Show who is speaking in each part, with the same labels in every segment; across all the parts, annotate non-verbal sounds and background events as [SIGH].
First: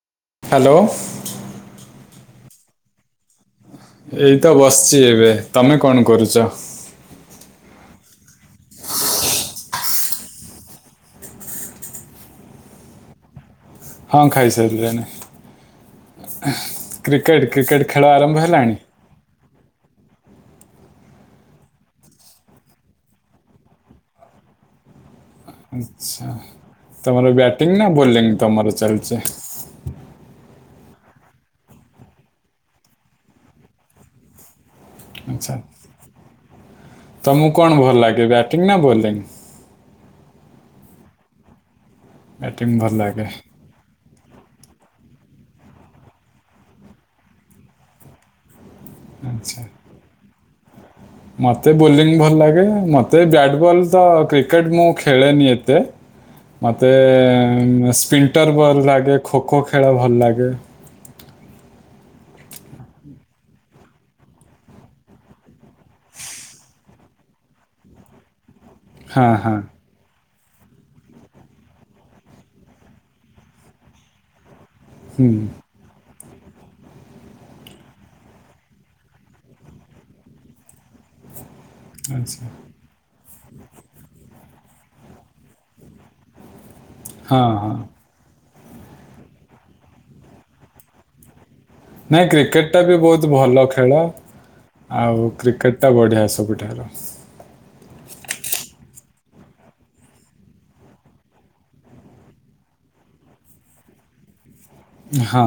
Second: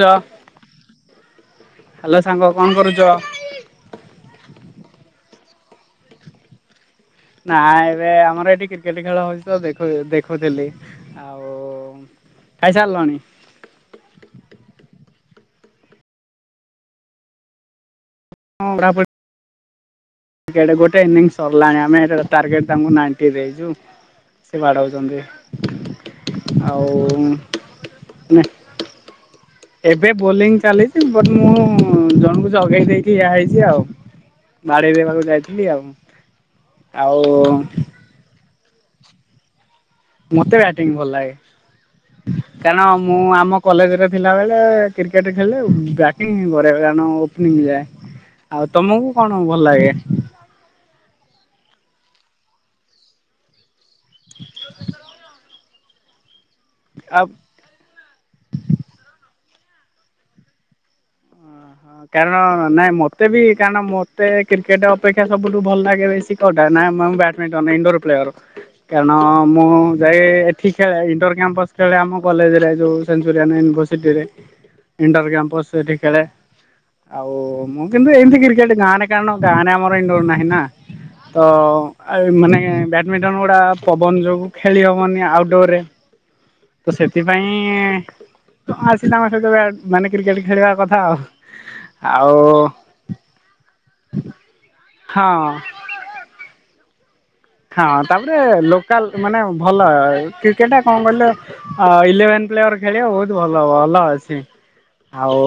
Speaker 1: Hello
Speaker 2: hello
Speaker 1: ସାଙ୍ଗ କଣ କରୁଚ?
Speaker 2: ତୋମେ କଣ କରୁଚ?
Speaker 1: ନା ଏବେ ଆମର ଏଇଠି କ୍ରିକେଟ୍ ଖେଳ ହଉଛି ତ ଦେଖୁ ଦେଖୁଥିଲି। ଆଉ ଖାଇସାରିଲଣି?
Speaker 2: ହଁ ଖାଇସାଇଲିଣି କ୍ରିକେଟ୍ କ୍ରିକେଟ୍ ଖେଳ ଆରମ୍ଭ
Speaker 1: ହଁ
Speaker 2: ହେଲାଣି?
Speaker 1: [INAUDIBLE] ଗୋଟେ ଇନିଙ୍ଗ ସରଲାଣି ଆମେ ଏବେ ଟାର୍ଗେଟ ତାଙ୍କୁ ନାଇନଟି ଦେଇଚୁ ସେ ବାଡଉଚନ୍ତି।
Speaker 2: ସା ତୋମର ବ୍ୟାଟିଙ୍ଗ ନା ବୋଲିଙ୍ଗ ତୋମର ଚାଲଚି?
Speaker 1: ଏବେ ବୋଲିଂ ଚାଲିଚି, ବଟ୍ ମୁଁ ଜଣକୁୁ ଜଗେଇ ଦେଇକି ଇଆ ହେଇଚି ଆଉ? ବାଡ଼େଇବେ ପାଖକୁ
Speaker 2: ଆଚ୍ଛା
Speaker 1: ଯାଇଥିଲି ଆଉ ଆଉ
Speaker 2: ଟିଙ୍ଗ ନା ବୋଲିଙ୍ଗ?
Speaker 1: ମୋତେ ବ୍ୟାଟିଂ ଭଲ ଲାଗେ।
Speaker 2: ବ୍ୟାଟିଂ
Speaker 1: କାରଣ
Speaker 2: ଭଲ
Speaker 1: ମୁଁ
Speaker 2: ଲାଗେ
Speaker 1: ଆମ କଲେଜ୍ ରେ ପିଲା ବେଳେ କ୍ରିକେଟ୍ ଖେଳିଲେ ଉ, ବ୍ୟାଟିଂ କରେ କାରଣ ଓପନିଂ ଯାଏ। ଆଉ ତୋମକୁ କଣ
Speaker 2: ଆଚ୍ଛା
Speaker 1: ଭଲ ଲାଗେ?
Speaker 2: ମୋତେ ବୋଲିଂ ଭଲ ଲାଗେ, ମୋତେ ବ୍ୟାଟ୍ ବଲ୍ ତ କ୍ରିକେଟ୍ ମୁଁ ଖେଳେନି ଏତ ତେ ମୋତେ
Speaker 1: ଆଉ
Speaker 2: ଏ, ସ୍ପିଣ୍ଟର୍ ଭଲ ଲାଗେ ଖୋ ଖୋ ଖେଳ ଭଲ ଲାଗେ।
Speaker 1: ହଁ କାରଣ ନାଇଁ ମୋତେ ବି କାରଣ ମୋତେ କ୍ରିକେଟ୍ ଅପେକ୍ଷା ସବୁଠୁ ଭଲ ଲାଗେ ବେଶୀ କୋଉଟା ନା ମମ ବ୍ୟାଟମିଣ୍ଟନ [UNINTELLIGIBLE] ୱିଣ୍ଡୋ ର ପ୍ୟୟାର୍। କାରଣ
Speaker 2: ହଁ ହଁ
Speaker 1: ମୁଁ ଯାଏ ଠିକ୍ ଖେଳେ ଇଣ୍ଟର କ୍ୟାମ୍ପସ ଖେଳେ ଆମ କଲେଜରେ ଯଉ ସେନ୍ଚୁରିଆନ ଇନଭରସିଟିରେ। ଇଣ୍ଡର କ୍ୟାମ୍ପସ୍ ସେଇଠି ଖେଳେ। ଆଉ ମୁଁ କିନ୍ତୁ ଏମତି କ୍ରିକେଟ ଗାଁରେ କାରଣ ଗାଁରେ ଆମରଇଣ୍ଡୋର ନାହିଁ ନା ତ
Speaker 2: ଆଚ୍ଛା
Speaker 1: ମାନେ ବ୍ୟାଡ଼ମିଟ ଟନ ଗୁଡା ପବନ ଯୋଗୁ ଖେଳି ହବନି ଆଉଟଡୋର ରେ। ତ
Speaker 2: ହଁ
Speaker 1: ସେଥିପାଇଁ
Speaker 2: ହଁ
Speaker 1: ତ ଆସିଲ ଆମ ସହିତ ବ୍ୟାଟ ମାନେ କ୍ରିକେଟ ଖେଳିବା କଥା ଆଉ।
Speaker 2: ନାଇଁ
Speaker 1: ଆଉ
Speaker 2: କ୍ରିକେଟ ଟା ବି ବହୁତ ଭଲ ଖେଳ ଆଉ
Speaker 1: ହଁ
Speaker 2: କ୍ରିକେଟ ଟା ବଢିଆ ସବୁଠାରୁ।
Speaker 1: ହଁ ତାପରେ ଲୋକାଲ ମାନେ ଭଲ କ୍ରିକେଟଟା କଣ କହିଲେ ଇଲେଭେନ୍ ପ୍ଲେୟର ଖେଳିବ ବହୁତ ଭଲ ଭଲ ଅଛି। ଆଉ
Speaker 2: ହଁ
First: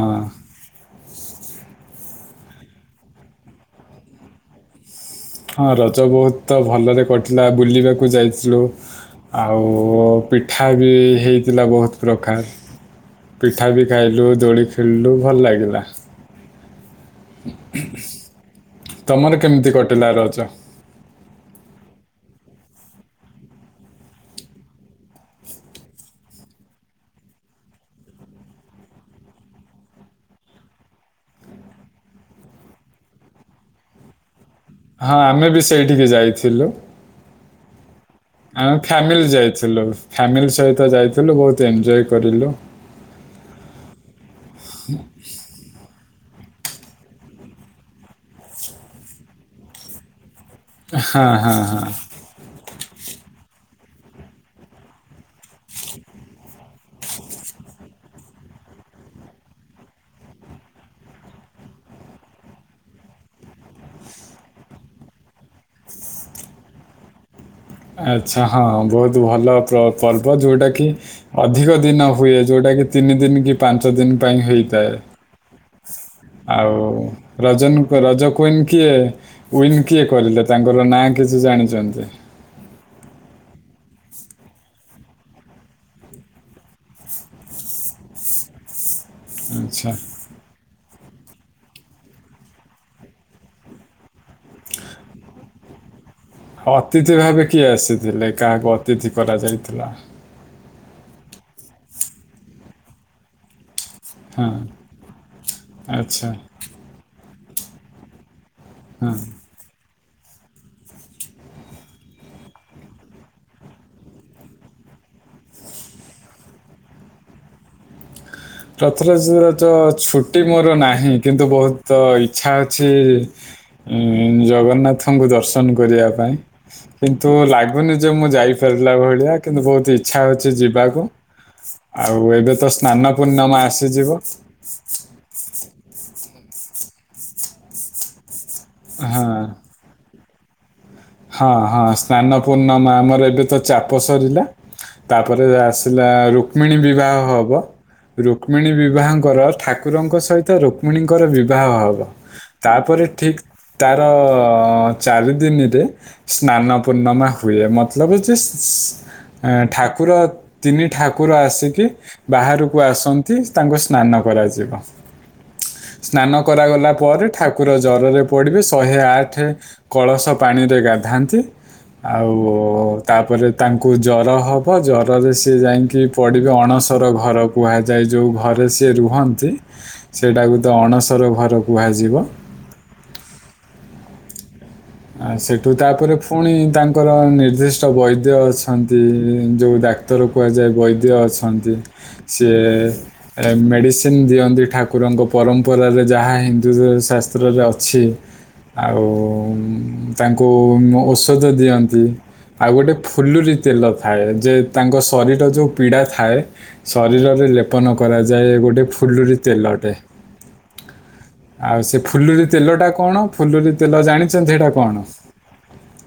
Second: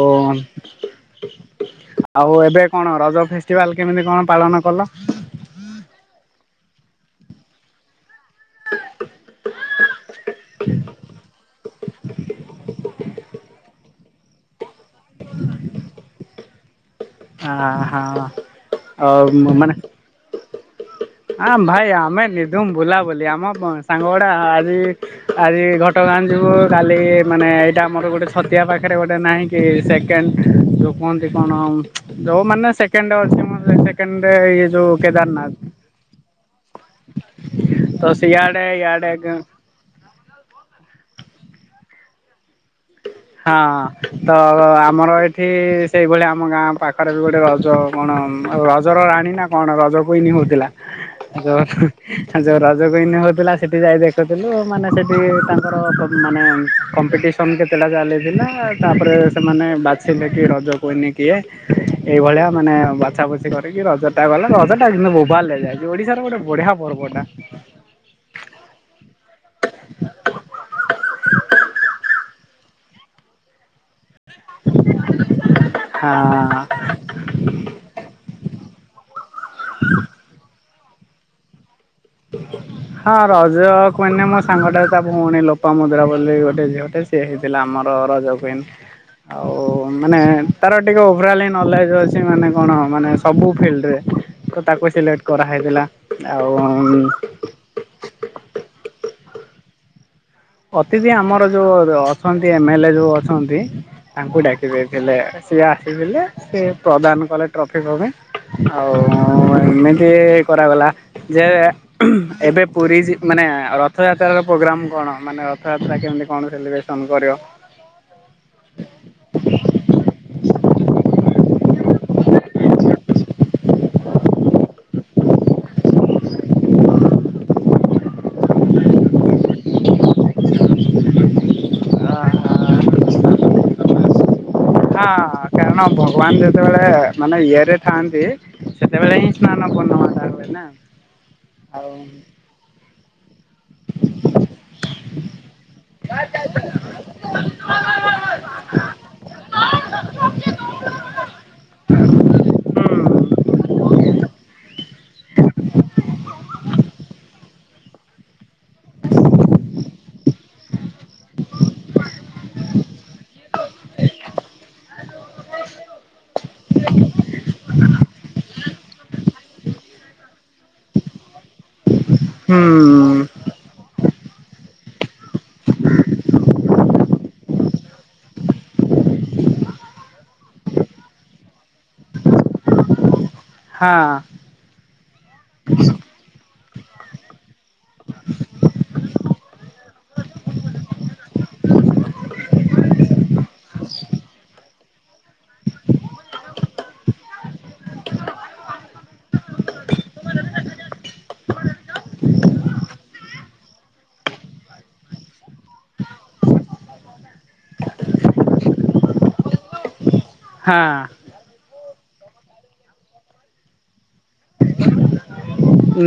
Speaker 1: ଆଉ ଏବେ କଣ ରଜ ଫେଷ୍ଟିଭାଲ କେମିତି କଣ ପାଳନ କଲ?
Speaker 2: ହଁ ରଜ ବହୁତ ତ ଭଲରେ ପଟିଲା ବୁଲିବାକୁ ଯାଇ ଥିଲୁ ଆଉ ପିଠା ବି ହେଇଥିଲା ବହୁତ ପ୍ରକାର। ଠା ବି ଖାଇଲୁ ଦୋଳି ଖେଳିଲୁ ଭଲ ଲାଗିଲା।
Speaker 1: ଆହା ଅ
Speaker 2: ତମର କେମିତି
Speaker 1: ମାନେ
Speaker 2: କଟିଲା ରଜ
Speaker 1: ଆଁମ ଭାଇ ଆମେ ନିଧୁମ୍ ବୁଲାବୁଲି, ଆମ ସାଙ୍ଗ ଗୁଡା ଆଜି ଆଜି ଘଟଗାଁ ଯିବୁ କାଲି ମାନେ ଏଇଟା ଆମର ଗୋଟେ ଛତିଆ ପାଖରେ ଗୋଟେ ନାହିଁ କି ସେକେଣ୍ଡ ଯୋଉ କୁହନ୍ତି, କଣ ଯୋଉ ମାନେ ସେକେଣ୍ଡ ଅଛି ମ ସେକେଣ୍ଡ ଯୋଉ
Speaker 2: ହଁ ଆମେ
Speaker 1: କେଦାରନାଥ
Speaker 2: ବି ସେଇଠିକି ଯାଇଥି ଥିଲୁ।
Speaker 1: ତଶ୍
Speaker 2: ଆମେ ଫ୍ୟାମିଲି ଯାଇଥିଲୁ। ଫ୍ୟାମିଲି ସହିତ ଯାଇଥି ଥିଲୁ ବହୁତ ଏଞ୍ଜୟ କରିଲୁ।
Speaker 1: ହଁ ତ ଆମର ଏଠି ସେଇଭଳିଆ। ଆମ ଗାଁ ପାଖରେ ବି ଗୋଟେ ରଜ କଣ ରଜର ରାଣୀ ନା କଣ ରଜ କୁଇନି ହଉଛି। ଥିଲା
Speaker 2: ହଁ
Speaker 1: ଯଉ
Speaker 2: ହଁ
Speaker 1: [UNINTELLIGIBLE] ହଁ ଯଉ ରଜ ରଜକୁଇନ୍ ହଉଥିଲା, ସେଠି ଯାଇ ଦେଖୁଥିଲୁ ମାନେ ସେଠି ତାଙ୍କର କ ମାନେ କମ୍ପିଟିସନ କେତେଟା ଚାଲିଥିଲା ତାପରେ ସେମାନେ ବାଛିଲେ କି ରଜକୁଇନି କିଏ, ଏଇଭଳିଆ ମାନେ ବାଛା ବୁଛି କରିକି ରଜ ଟା ଗଲା ରଜ ଟା କିନ୍ତୁ ବୋବାଲ ହେଇଯାଇଛି, ଓଡିଶାର ଗୋଟେ ବଢିଆ ପର୍ବଟା।
Speaker 2: ଆଚ୍ଛା ହଁ ବହୁତ୍ ଭଲ ପ୍ରପର୍ବ ଯୋଉଟା କି ଅଧିକ ଦିନ ହୁଏ। ଯଉଟା କି ତିନି ଦିନି କି ପାଞ୍ଚ ଦିନ ପାଇଁ ହୋଇଥାଏ।
Speaker 1: ହଁ
Speaker 2: ଆଉ ରଜନ୍ ରଜ କୁଇନ କିଏ ଉଇନ୍ କିଏ କରିଲେ ତାଙ୍କ ର ନାଁ କିଛି ଜାଣିଛନ୍ତି।
Speaker 1: ହଁ ରଜ କୁଇନ ମୋ ସାଙ୍ଗଟା ତା ଭଉଣୀ ଲୋପା ମୁଦ୍ରା ବୋଲି ଗୋଟେ ଝିଅଟେ, ସିଏ ହେଇଥିଲା ଆମର ରଜ କୁଇନ। ଆଉ
Speaker 2: ଆଚ୍ଛା
Speaker 1: ମାନେ ତାର ଟିକେ ଓଭରାଲ୍ ହିଁ ନଲେଜ ଅଛି, ମାନେ କଣ ମାନେ ସବୁ ଫିଲ୍ଡ ରେ ତ ତାକୁ ସିଲେକ୍ଟ କରାହେଇଥିଲା ଆଉ।
Speaker 2: ଅତିଥି ଭାବେ କିଏ ଆସିଥିଲେ, କାହାକୁ ଅତିଥି କରାଯାଇଥିଲା।
Speaker 1: ଅତିଥି ଆମର ଯୋଉ ଅଛନ୍ତି, ଏମ ଏଲ୍ ଯୋଉ ଅଛନ୍ତି। ତାଙ୍କୁ
Speaker 2: ହଁ
Speaker 1: ଡାକି ଦେଇଥିଲେ, ସିଏ ଆସିଥିଲେ
Speaker 2: ଆଚ୍ଛା
Speaker 1: ସିଏ ପ୍ରଦାନ କଲେ ଟ୍ରଫି ଫପି। ଆଉ
Speaker 2: ହଁ
Speaker 1: ଏମି ସିଏ କରାଗଲା, ଯେ ଏବେ ପୁରୀ ଯି ମାନେ ରଥଯାତ୍ରାର ପ୍ରୋଗ୍ରାମ୍ କଣ। ମାନେ ରଥଯାତ୍ରା କେମିତି କଣ ସେଲିବ୍ରେସନ କରିବ।
Speaker 2: ରଥରେସ୍ ରେତ ଛୁଟି ମୋର ନାହିଁ କିନ୍ତୁ ବହୁତ୍ ତ ଇଚ୍ଛା ଅଛି ଉଁ ଜଗନ୍ନାଥଙ୍କୁ ଦର୍ଶନ କରିବା ପାଇଁ, କିନ୍ତୁ ଲାଗୁନି ଯେ ମୁଁ ଯାଇପାରିଲା ଭଳିଆ କିନ୍ତୁ ବହୁତ ଇଚ୍ଛା ଅଛି ଯିବାକୁ, ଆଉ ଏବେ ତ ସ୍ନାନ ପୂର୍ଣ୍ଣମା ଆସିଯିବ।
Speaker 1: ହଁ କାର ଣ ଭଗବାନ ଯେତେବେଳେ ମାନେ ଇଏ ରେ ଥାଆନ୍ତି। ସେତେବେଳେ ହିଁ
Speaker 2: ହଁ
Speaker 1: ସ୍ନାନ ପୂର୍ଣ୍ଣିମା ଟା ହୁଏ। ନାଁ
Speaker 2: ହଁ ହଁ ସ୍ନାନ ପୂର୍ଣ୍ଣମା ଆମ [INAUDIBLE] ତ ଚାପ ସରିଲା ତାପରେ ଆସିଲା ରୁକ୍ମିଣୀ ବିବାହ ହବ ରୁକ୍ମିଣୀ ବିବାହଙ୍କର ଠାକୁରଙ୍କ ସହିତ ରୁକ୍ମିଣୀଙ୍କର ବିବାହ ହବ ତାପରେ
Speaker 1: ହୁଁ
Speaker 2: ଠିକ ତାର ଚାରି ଦିନରେ ସ୍ନାନ ପୂର୍ଣ୍ଣମା ହୁଏ ମତଲବ ଯେ ଠାକୁର ତିନି ଠାକୁର ଆସିକି ବାହାରକୁ ଆସନ୍ତି ତାଙ୍କୁ ସ୍ନାନ କରାଯିବ ସ୍ନାନ କରାଗଲା ପରେ ଠାକୁର ଜରରେ ପଡିବେ ଶହେ ଆଠ କଳସ ପାଣି ରେ ଗାଧାନ୍ତି
Speaker 1: ହୁଁ
Speaker 2: ଆଉ ତାପରେ ତାଙ୍କୁ ଜର ହେବ ଜରରେ ସିଏ ଯାଇକି ପଡ଼ିବେ ଅଣସର ଘର କୁହାଯାଏ ଯେଉଁ ଘରେ ସିଏ ରୁହନ୍ତି ସେଇଟାକୁ ତ ଅଣସର ଘର କୁହାଯିବ।
Speaker 1: ହଁ
Speaker 2: ଆ ସେଠୁ ତାପରେ ପୁଣି ତାଙ୍କର ନିର୍ଦ୍ଦିଷ୍ଟ ବୈଦ୍ୟ ଅଛନ୍ତି ଯେଉଁ ଡାକ୍ତର କୁହାଯାଏ ବୈଦ୍ୟ ଅଛନ୍ତି ସିଏ ମେଡ଼ିସିନ୍ ଦିଅନ୍ତି ଠାକୁରଙ୍କ ପରମ୍ପରାରେ ଯାହା ହିନ୍ଦୁ ଶାସ୍ତ୍ରରେ ଅଛି ଆଉ ତାଙ୍କୁ ଔଷଧ ଦିଅନ୍ତି ଆଉ ଗୋଟେ ଫୁଲରି ତେଲ ଥାଏ ଯେ ତାଙ୍କ ଶରୀର ଯେଉଁ ପୀଡ଼ା ଥାଏ ଶରୀରରେ ଲେପନ କରାଯାଏ ଗୋଟେ ଫୁଲରି ତେଲଟେ
Speaker 1: ହଁ
Speaker 2: ଫୁଲୁର ତେଲଟା କଣ ଫୁଲୁର ତେଲ ଜାଣିଛନ୍ତି ସେଇଟା କଣ?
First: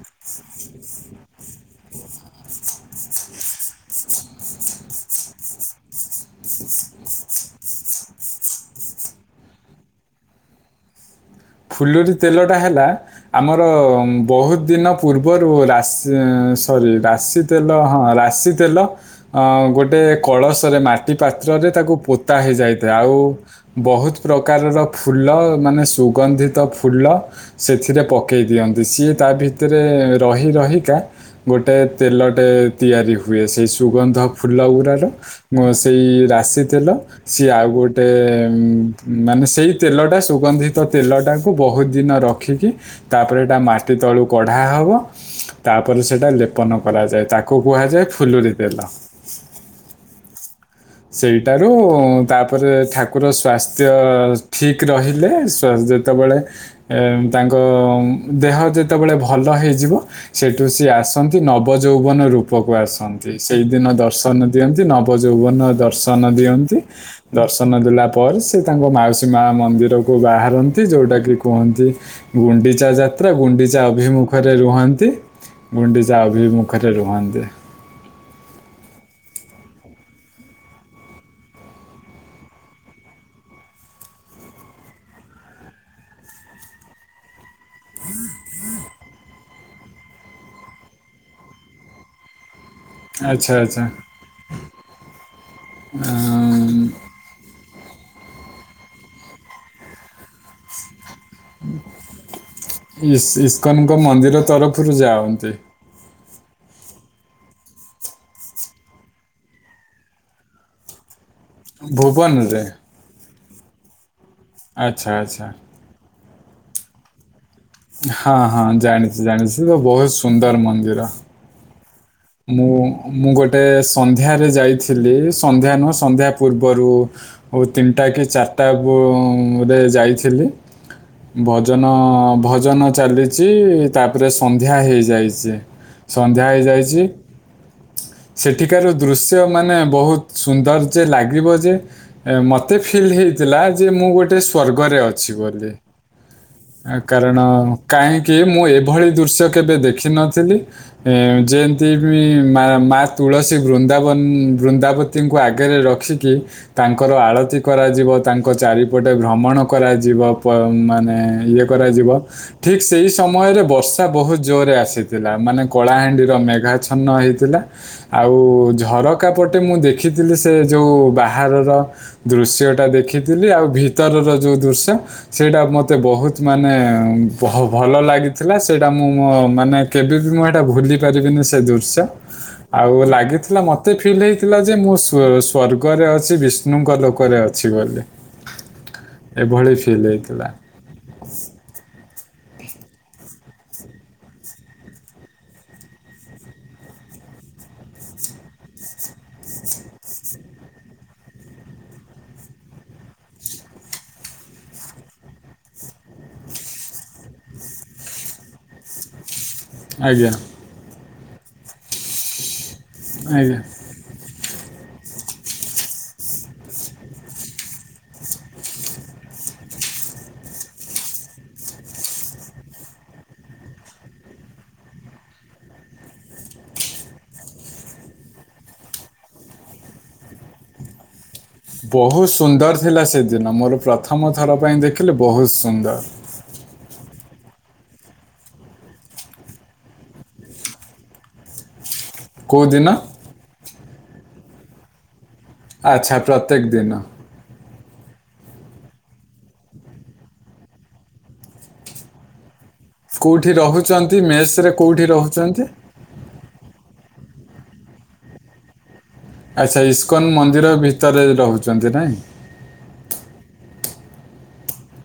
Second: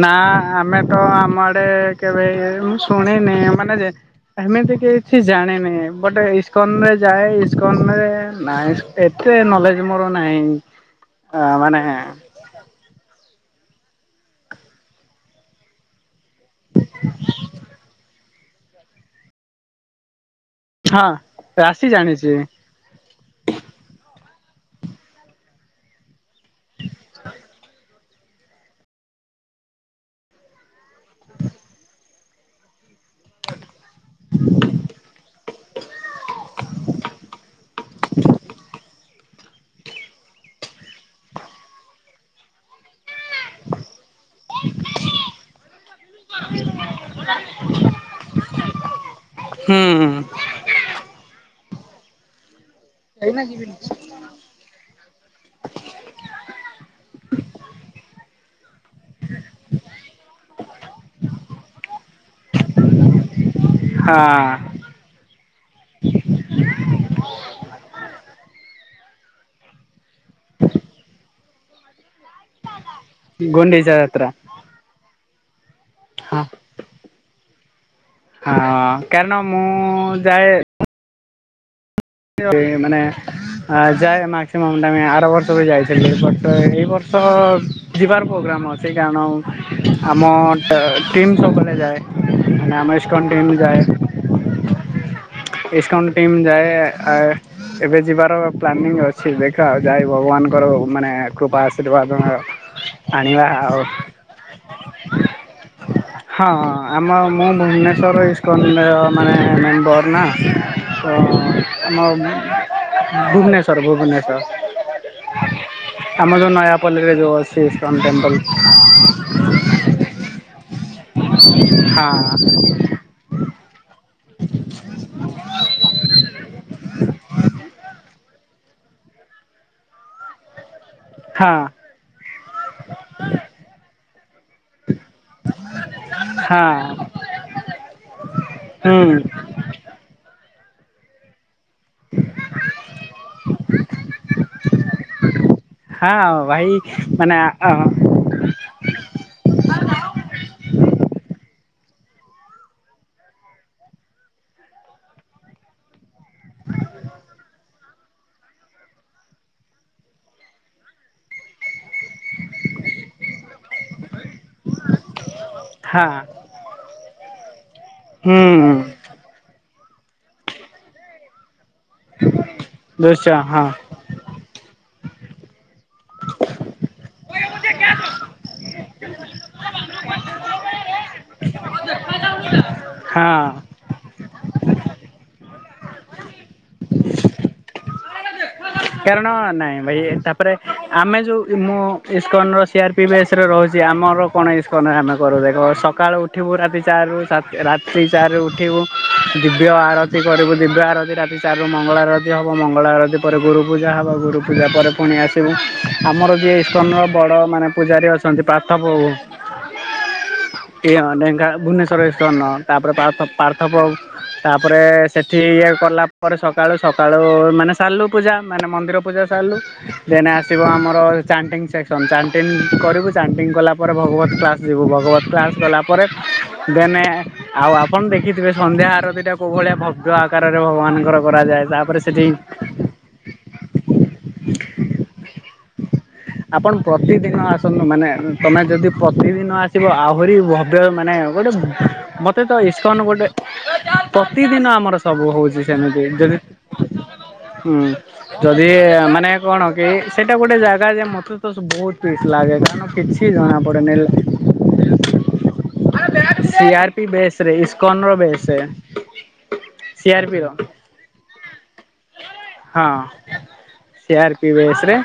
Speaker 1: ନା ଆମେ ତ ଆମର ଟ କେବେ ଶୁଣିନି ମାନେ ଏମିତି କିଛି ଜାଣିନି ବଟ ଇସ୍କନରେ ଯାଏ ଏସ୍କନ ରେ ନାଇଁ ଏତେ ନଲେଜ ମୋର ନାହିଁ ମାନେ
Speaker 2: ଫୁଲୁରି ତେଲଟା ହେଲା ଆମର ବହୁତ ଦିନ ପୂର୍ବରୁ ରାଶି ଉଁ ସରି ରାଶି ତେଲ ହଁ ରା ରାଶି ତେଲ ଗୋଟେ କଳସରେ
Speaker 1: ହଁ
Speaker 2: ମାଟି ପାତ୍ରରେ
Speaker 1: ରାଶି
Speaker 2: ତାକୁ
Speaker 1: ଜାଣିଛି।
Speaker 2: ପୋତା ହେଇଯାଇଥାଏ ଆଉ ବହୁତ ପ୍ରକାରର ଫୁଲ ମାନେ ସୁ ଗନ୍ଧି ତ ଫୁଲ ସେଥିରେ ପ ପକେଇ ଦିଅନ୍ତି ସିଏ ତା ଭିତରେ ରହି ରହି କା ଗୋଟେଏ ତେଲଟେ ତିଆରି ହୁଏ ସେଇ ସୁଗନ୍ଧ ଫୁଲଗଡ଼ାର ସେଇ ରାଶି ତେଲ ସିଏ ଆଉ ଗୋଟେ ଉଁ ମାନେ ସେଇ ତେଲ ଟା ସୁଗନ୍ଧି ତ ତେଲଟାକୁ ବହୁତ ଦିନ ରଖିକି ତାପରେଟା ମାଟି ତଳକୁ କଢା ହବ ତାପରେ ସେଟା ଲେପନ କରାଯାଏ ତାକୁ କୁହାଯାଏ ଫୁଲୁୁରି ତେଲ।
Speaker 1: ହୁଁ
Speaker 2: ସେଇଟାରୁ ତା ତାପରେ ଠାକୁର ସ୍ୱାସ୍ଥ୍ୟ ଠିକ ରହିଲେ ଯେତେବେଳେ ତାଙ୍କ ଦେହ ଯେତେବେଳେ ଭଲ ହେଇଯିବ ସେଠୁ ସି ଆସନ୍ତି ନବ ଯୌବନ ରୂପକୁ ଆସନ୍ତି। ସେଇଦିନ ଦର୍ଶନ
Speaker 1: ହଁ
Speaker 2: ଦିଅନ୍ତି ନବଯୌବନ ଦର୍ଶନ ଦିଅନ୍ତି ଦର୍ଶନ ଦେଲା ପ ପରେ ସେ ତାଙ୍କ ମାଉସୀ ମା ମନ୍ଦିରକୁ ବାହାରନ୍ତି ଯେଉଟାକି କୁହନ୍ତି ଗୁଣ୍ଡିଚା ଯାତ୍ରା ଗୁଣ୍ଡିଚା ଅଭିମୁଖରେ ରୁହନ୍ତି। [INAUDIBLE] ଗୁଣ୍ଡିଚା ଅଭିମୁଖରେ ରୁହନ୍ତି।
Speaker 1: ହଁ କାରଣ ମୁଁ ଯାଏ ମାନେ ଯାଏ ମାକ୍ସିମମ୍ ଟମେ ଆର ବର୍ଷ ବି ଯାଇଥିଲି ବଟ୍ ଏଇ ବର୍ଷ ଯିବାର ପ୍ରୋଗ୍ରାମ୍ ଅଛି କାରଣ ଆମ ଟିମ୍ ସବୁଳେ ଯାଏ ନାମା ଇଜ
Speaker 2: ଆଚ୍ଛା
Speaker 1: କଣ୍ଟେନି ଯାଏ।
Speaker 2: ଆଚ୍ଛା
Speaker 1: ଏକାଉଣ୍ତ ଟିମ ଯାଏ ଏ ଏବେ ଯିବାର ପ୍ଲାନିଂ ଅଛି ଦେଖାଉ ଯାଇ ଭଗବାନଙ୍କର ମାନେ କୃପା
Speaker 2: ଇ
Speaker 1: ଆଶୀର୍ବାଦ
Speaker 2: ଇସ୍କ
Speaker 1: ଆଣିବା ଆଉ
Speaker 2: ଇସ୍କନଙ୍କ ମନ୍ଦିର ତରଫରୁ ଯାଆନ୍ତି।
Speaker 1: ହଁ ଆମ ମୁଁ ଭୁବନେଶ୍ୱର ଇସ୍କୁଲର ମାନେ ମେମ୍ବର ନା ଓ
Speaker 2: ଭୁବନରେ
Speaker 1: [UNINTELLIGIBLE] ସର ଭୁଵୁ ମ୍ୟାଟର
Speaker 2: ଆଚ୍ଛା ଆଚ୍ଛା।
Speaker 1: ଆମମାଜନ୍ ନୟାପଲିରେ ଯଉଁ ଅଛି, ଇସ୍କନ ଟେମ୍ପଲ
Speaker 2: ହଁ ହଁ ଜାଣିଛି ଜାଣିଛି ତ ବହୁତ ସୁନ୍ଦର ମନ୍ଦିର
Speaker 1: ହଁ
Speaker 2: ମୁଁ ମୁଁ ଗୋଟେ ସନ୍ଧ୍ୟାରେ ଯାଇଥିଲି ସନ୍ଧ୍ୟା ନହ ସନ୍ଧ୍ୟା ପୂର୍ବରୁ ତିନିଟା କି ଚାରିଟା କୁ ଗୁରେ ଯାଇଥିଲି
Speaker 1: ହଁ
Speaker 2: ଭଜନ ଭଜନ ଚାଲିଛି, ଉପରେ ସନ୍ଧ୍ୟା ହେଇଯାଇଛି ସନ୍ଧ୍ୟା ହେଇଯାଇଛି,
Speaker 1: ହଁ
Speaker 2: ସେଠିକାରୁ
Speaker 1: ହୁଁ
Speaker 2: ଦୃଶ୍ୟ ମାନେ ବହୁତ ସୁନ୍ଦର ଯେ ଲାଗିବ ଯେ ମତେ ଫିଲ୍ ହେଇଥିଲା ଯେ ମୁଁ ଗୋଟେ ସ୍ଵର୍ଗରେ ଅଛି ବୋଲି
Speaker 1: ହଁ ଭାଇ ମାନେ
Speaker 2: କାରଣ
Speaker 1: ହଁ
Speaker 2: କାହିଁକି ମୁଁ ଏଭଳି ଦୃଶ୍ୟ କେବେ ଦେଖିନଥିଲି ଏ ଯେ ମା ମା ତୁଳସୀ ବୃନ୍ଦାବନ ବୃନ୍ଦାବତୀଙ୍କୁ ଆଗରେ ରଖିକି ତାଙ୍କର ଆଳତି କରାଯିବ ତାଙ୍କ ଚାରିପଟେ ଭ୍ରମଣ କରାଯିବ ମାନେ ଇଏ କରାଯିବ ଠିକ ସେଇ ସମୟରେ ବର୍ଷ ବହୁତ ଜୋରରେ ଆସିଥିଲା ମାନେ
Speaker 1: ହଁ
Speaker 2: କଳାହାଣ୍ଡିର ମେ ପ୍ର୍ଛନ୍ନ ହେଇଥିଲା [INAUDIBLE] ଆଉ
Speaker 1: ହୁଁ
Speaker 2: ଝରକା ପଟେ ମୁଁ ଦେଖି ଦେଖିଥିଲି ସେ ଯେଉଁ ବାହାରର ଦୃଶ୍ୟ ଟା
Speaker 1: ଦୃଶ୍ୟ
Speaker 2: ଦେଖିଥିଲି ଆଉ
Speaker 1: ହଁ
Speaker 2: ଭିତରର ଯୋଉ ଦୃଶ୍ୟ- ସେଇଟା ମତେ ବହୁତ ମାନେ ଭଲ ଲାଗିଥିଲା ସେଇଟା ମୁଁ ମୋ ମାନେ କେବେ ବି ମୁଁ ଏଟା ଭୁଲି ପାରିବିନି- ସେ ଦୃଶ୍ୟ ଆଉ
Speaker 1: ହଁ
Speaker 2: ଲାଗିଥିଲା ମତେ ଫିଲ୍ ହେଇ- ଥିଲା ଯେ ମୁଁ ସ୍ଵର୍ଗରେ ଅଛି ବିଷ୍ଣୁଙ୍କ ଲୋକରେ ଅଛି ବୋଲି-
Speaker 1: କାରଣ
Speaker 2: ଏଭଳି
Speaker 1: ନାଇଁ ଭାଇ
Speaker 2: ଫିଲ୍ ହେଇଥିଲା
Speaker 1: ତାପରେ ଆମେ ଯୋଉ ମୁଁ- ଇସ୍କନର ସିଆର୍ ପି ବିଏସ୍ରେ ରହୁଛି ଆମର କଣ ଇସ୍କନ ଆମେ କରୁ ଦେଖ ସକାଳୁ ଉଠିବୁ ରାତି ଚାରିରୁ ରାତି ଚାରିରୁ ଉଠିବୁ ଦିବ୍ୟ ଆରତି କରିବୁ ଦିବ୍ୟ ଆରତି ରାତି ଚାରିରୁ ମଙ୍ଗଳା ଆରତୀ ହେବ ମଙ୍ଗଳା ଆରତୀ ପରେ ଗୁରୁ- ପୂଜା ହେବ ଗୁରୁ ପୂଜା ପରେ ପୁଣି ଆସିବୁ ଆମର ଯିଏ ଇସ୍କନର ବଡ଼ ମାନେ ପୂଜାରୀ ଅଛନ୍ତି ପାର୍ଥପବୁ-
Speaker 2: ଆଜ୍ଞା-
Speaker 1: ଏ ଭୁନେଶ୍ୱରରେ ଇସ୍କନ- ତାପରେ ପାର୍ଥ
Speaker 2: ଆଜ୍ଞା
Speaker 1: ପାର୍ଥପ ତା- ତାପରେ ସେଠି ଇଏ କଲା ପରେ ସକାଳୁ ସକାଳୁ ମାନେ ସାରିଲୁ ପୂଜା- ମାନେ ମନ୍ଦିର ପୂଜା ସାରିଲୁ ଦେନ୍ ଆସିବ ଆମର ଚାଣ୍ଟିଙ୍ଗ ସେକ୍ସନ୍ ଚାଣ୍ଟିଙ୍ଗ କରିବୁ ଚାଣ୍ଟିଙ୍ଗ କଲାପରେ ଭଗବତ କ୍ଲାସ୍ ଯିବୁ ଭଗବତ କ୍ଲାସ୍ କଲା ପରେରେ ଦେନ ଆଉ ଆପଣ ଦେଖିଥିବେ ସନ୍ଧ୍ୟା ଆର ଦିଟା କେଉଁ ଭଳିଆ ଭବ୍ୟ ଆକାରରେ ଭଗବାନଙ୍କର- କରାଯାଏ ତାପରେ
Speaker 2: ବହୁତ
Speaker 1: ସେଠି
Speaker 2: ସୁନ୍ଦର ଥିଲା ସେ- ମୋର ପ୍ରଥମ ଥର ପାଇଁ ଦେଖିଲେ ବହୁତ ବହୁତ ସୁନ୍ଦର-
Speaker 1: ଆପଣ ପ୍ରତିଦିନ ଆସନ୍ତୁ ମାନେ ତମେ ଯଦି ପ୍ରତିଦିନ ଆସିବ ଆହୁରି ଭବ୍ୟ ମାନେ ଗୋଟେ- ମୋତେ ତ
Speaker 2: କୋଉ ଦିନ
Speaker 1: ଇସ୍କନ୍ ଗୋଟେ- ପ୍ରତିଦିନ ଆମର ସବୁ ହଉଛି- ସେମିତି
Speaker 2: ଆଚ୍ଛା
Speaker 1: ଯଦି
Speaker 2: ପ୍ରତ୍ୟେକ ଦିନ।
Speaker 1: ହୁଁ ଯଦି ମାନେ କଣ କି ସେଇଟା ଗୋଟେ ଜା ମତେ ତ ବହୁତ ପିସ୍ ଲାଗେ କାରଣ କିଛି
Speaker 2: କୋଉଠି
Speaker 1: ଜଣା ପଡେନି
Speaker 2: ରହୁଛନ୍ତି, ମେସ ରେ କୋଉଠି ରହୁଛନ୍ତି
Speaker 1: ସିଆର ପି ବେଶ ରେ ଇସ୍କନର ବେଶ ରେ
Speaker 2: ଆଚ୍ଛା ଇସ୍କନ ମନ୍ଦିର ଭିତରେ ରହୁଛନ୍ତି ନାଇଁ।
Speaker 1: ସିଆରପି ବେସ୍ ରେ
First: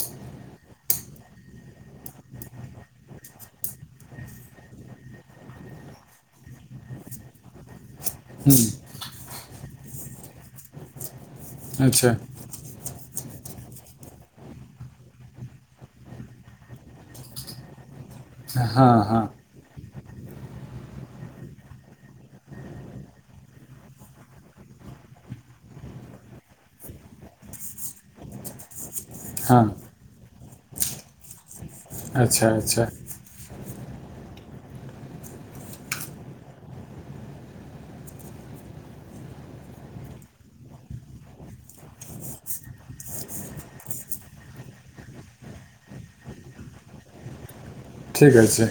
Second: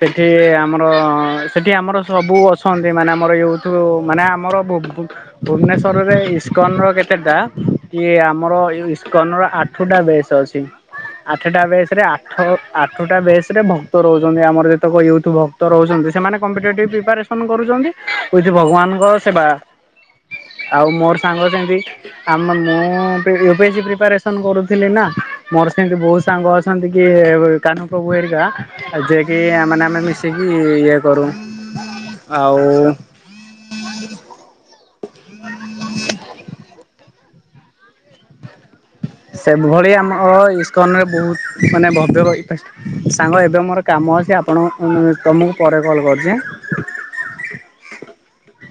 Speaker 1: ସେଠି ଆମର ସେଠି ଆମର ସବୁ ଅଛନ୍ତି ମାନେ ଆମର ମାନେ ଆମର ୟୁଟୁ ମାନେ ଆମର ବୁକ୍ ବୁକ୍ ଭୁବନେଶ୍ୱରରେ ଇସ୍କନ ର କେତେଟା କିଏ ଆମର ଏ ଯୋଉ ଇସ୍କନ ର ଆଠୁ ଟା ବେସ୍ ଅଛି। ଆଠଟା ବେସ୍ ରେ
Speaker 2: ଆଚ୍ଛା
Speaker 1: ଆଠ ଆଠୁଟା ବେସ୍ ସେଟା ଭକ୍ତ ରହୁଛନ୍ତି ଆମର ଯେତେକ ୟୁଟ୍ୟୁବ୍ ଭକ୍ତ ରହୁଛନ୍ତି ସେମାନେ କମ୍ପିଟେଟିଭ୍ ପ୍ରିପାରେସନ୍ କରୁଛନ୍ତି। ହୋଉଛି
Speaker 2: ହଁ
Speaker 1: ଭଗବାନଙ୍କ
Speaker 2: ହଁ
Speaker 1: ସେବା। ଆଉ ମୋର ସାଙ୍ଗ ସେମିତି ଆମ ମୁଁ ୟୁପିଏସି ପ୍ରିପାରେସନ୍ କରୁଥିଲି ନା। ମୋର ସେମିତି ବହୁତ ସାଙ୍ଗ ଅଛନ୍ତି କି କାହ୍ନୁ ପ୍ର୍ରଭୁ ହେରିକା ଆଉ ଯିଏକି
Speaker 2: ହଁ
Speaker 1: ଆମାନେ ଆମେ ମିଶିକି ଇଏ କରୁ
Speaker 2: ଆଚ୍ଛା
Speaker 1: ଆଉ।
Speaker 2: ଆଚ୍ଛା
Speaker 1: [UNINTELLIGIBLE] [INAUDIBLE] ସେଭଳି ଆମ ଇସ୍କନରେ ବହୁତ ମାନେ ଭବ୍ୟ ସାଙ୍ଗ ଏବେ ମୋର କାମ ଅଛି ଆପଣ କୁ ତମକୁ ପରେ କଲ୍ କରୁଚି ଆଁ।
Speaker 2: ଠିକ ଅଛି।